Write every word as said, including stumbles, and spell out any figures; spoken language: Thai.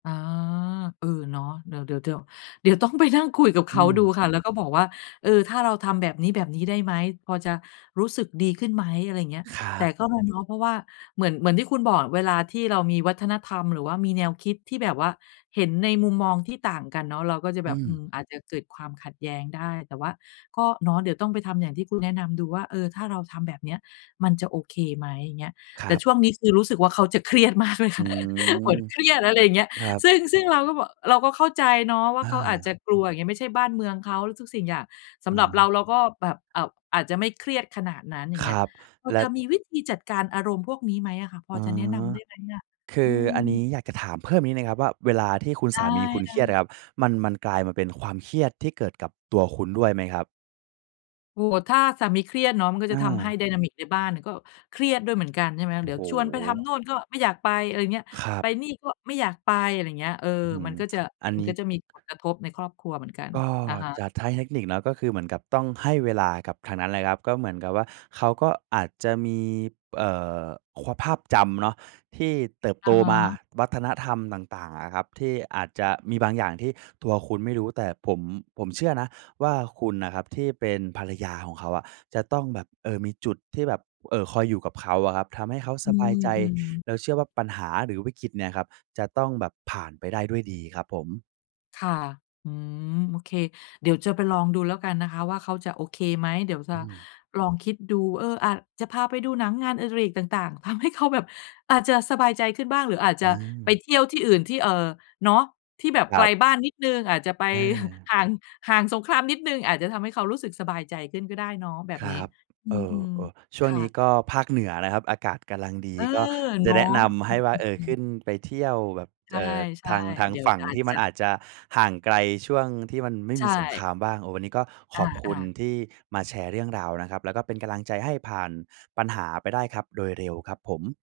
อา เออ เนาะ เดี๋ยว ๆ ๆ เดี๋ยวต้องไปนั่งคุยกับเอขืาดูม ค่ะ แล้วก็บอกว่า เออ ถ้าเราทำ แบบนี้ แบบนี้ได้ไหม พอจะรู้สึกดีขึ้นไหม อะไรอย่างเงี้ย ครแัต่บ ก็มาเนาะ เพราะว่า เหมือน เหมือนที่คุณบอก เวลาที่เรามีวัฒนธรรม หรือว่ามีแนวคิดที่แบบว่า เห็นในมุมมองที่ต่างกันเนาะ เราก็จะอแบืบ อืม ม อาจจะเกิดความขัดแย้งได้ แต่ว่าก็เนาะ เดี๋ยวต้องไปทำอย่างที่ คุณแนะนำดูว่า เออ ถ้าเราทำแบบเนี้ย มันจะโอเคไหม อย่างเงี้ย คแรต่ับ ช่วงนี้คือรู้สึกว่า เขาจะเครียดมากเลยอคื่ะ ม เหมือนเครียด อะไรอย่างเงี้ย ครับ ซึ่ง ซึ่งเราก็บอก เราก็เข้าใจเนาะว่าอเขาอาจจา ะกลัว อย่างเงี้ย ไม่ใช่บ้านเมืองเขา ทุกสิ่งอย่าง สอำหรับเรา า เราก็แบบอาจ อาจจะไม่เครียดขนาดนั้น อย่คางเงรี้ย ับ พอแลจะ ะมีวิธีจัดการอารมณ์พวกนี้ไหมอะคะ พออ๋อ จะแนะนำได้ไหมเนี่ย? คือืออันนี้ม อยากจะถามเพิ่มอีกนิดหนึ่งครับว่า เวลาที่คุณไดส้ ามีคุณเครียดอๆ ะครับ มัน มันกลายมาเป็นความเครียดที่เกิดกับตัวคุณด้วยไหมครับ? โอ้โฮ ถ้าสามีเครียดเนาะ มันก็อจะทำให้ า ไดนามิก ในบ้านน่ะ ก็เครียดด้วยเหมือนกัน ใช่ไหม โอเ้ดี๋โยวชวนไปทำโฮ! น่น ก็ไม่อยากไป อะไรอย่างเงี้ย ครัไปบ นี่ ก็ไม่อยากไป อะไรอย่างเงี้ย เออ อื้อฮืมัอ นก็จะ อัมนันนีก้ ็จะมีผลกระทบในครอบครัวเหมือนกัน ก็อะฮะ จะใช้เทคนิคเนาะ ก็คือเหมือนกับต้องให้เวลากับทางนั้นแหละครับ ก็เหมือนกับว่า เขาก็อาจจะมี เอ่อ คว ภาพจำเนาะ ที่เติบอโตะฮมาะ วัฒนธรรมต่าง ๆ อะครับ ที่อาจจะมีบางอย่างที่ตัวคุณไม่รู้ แต่ ผม ผมเชื่อนะว่า คุณน่ะครับที่เป็นภรรยาของเขาอะ จะต้องแบบ เออ มีจุดที่แบบ เอ่อ คอยอยู่กับเขาอะครับ ทำให้เขาอสืบายใจ ม ๆ แล้วเชื่อว่าปัญหา หรือวิกฤตเนี่ยครับ จะต้องแบบผ่านไปได้ด้วยดีครับผม ค่ะ อืม โอเค เดี๋ยวจะไปลองดูแล้วกันนะคะว่า เขาจะโอเคไหม เดี๋ยวจอะืม ลองคิดดู เออ อาจจะพาไปดูหนัง งานอดิเรกต่าง ๆ ทำให้เขาแบบ อาจจะสบายใจขึ้นบ้าง หรืออาจจอะไปา เที่ยวที่อื่นที่ เอ่อ เนาะ ที่แบบคไรกัลบ บ้านนิดหนึ่ง อาจจะไป อา ห่าง ห่างสงครามนิดหนึ่ง อาจจะทำให้เขารู้สึกสบายใจขึ้นก็ได้เนาะแบคบรนี้ ับ อืเอ่อ ม เอ่อ ชๆ ่ควง่นี้ะ ก็ภาคเหนือนะครับอากาศกะลัง ดี เออ ก็จเนะาแะ นะนำใอหื้ว่า เออ ขม ึๆ ้ๆ นไปเที่ยวแบบ ใเอ่อ ช่ ทาง ทาๆ งเดี๋ยฝวั่งอาทจี่มจันะ อาจจะห่างไกลช่วงที่มันไม่ใชมีสงค่ รามบ้าง โอ้ วันนี้ก็ขออบคุณา ๆ ที่มาแชร์เรื่องราวนะครับ แล้วก็เป็นกำลังใจให้ผ่านปัญหาไปได้ครับ โดยเร็วครับผม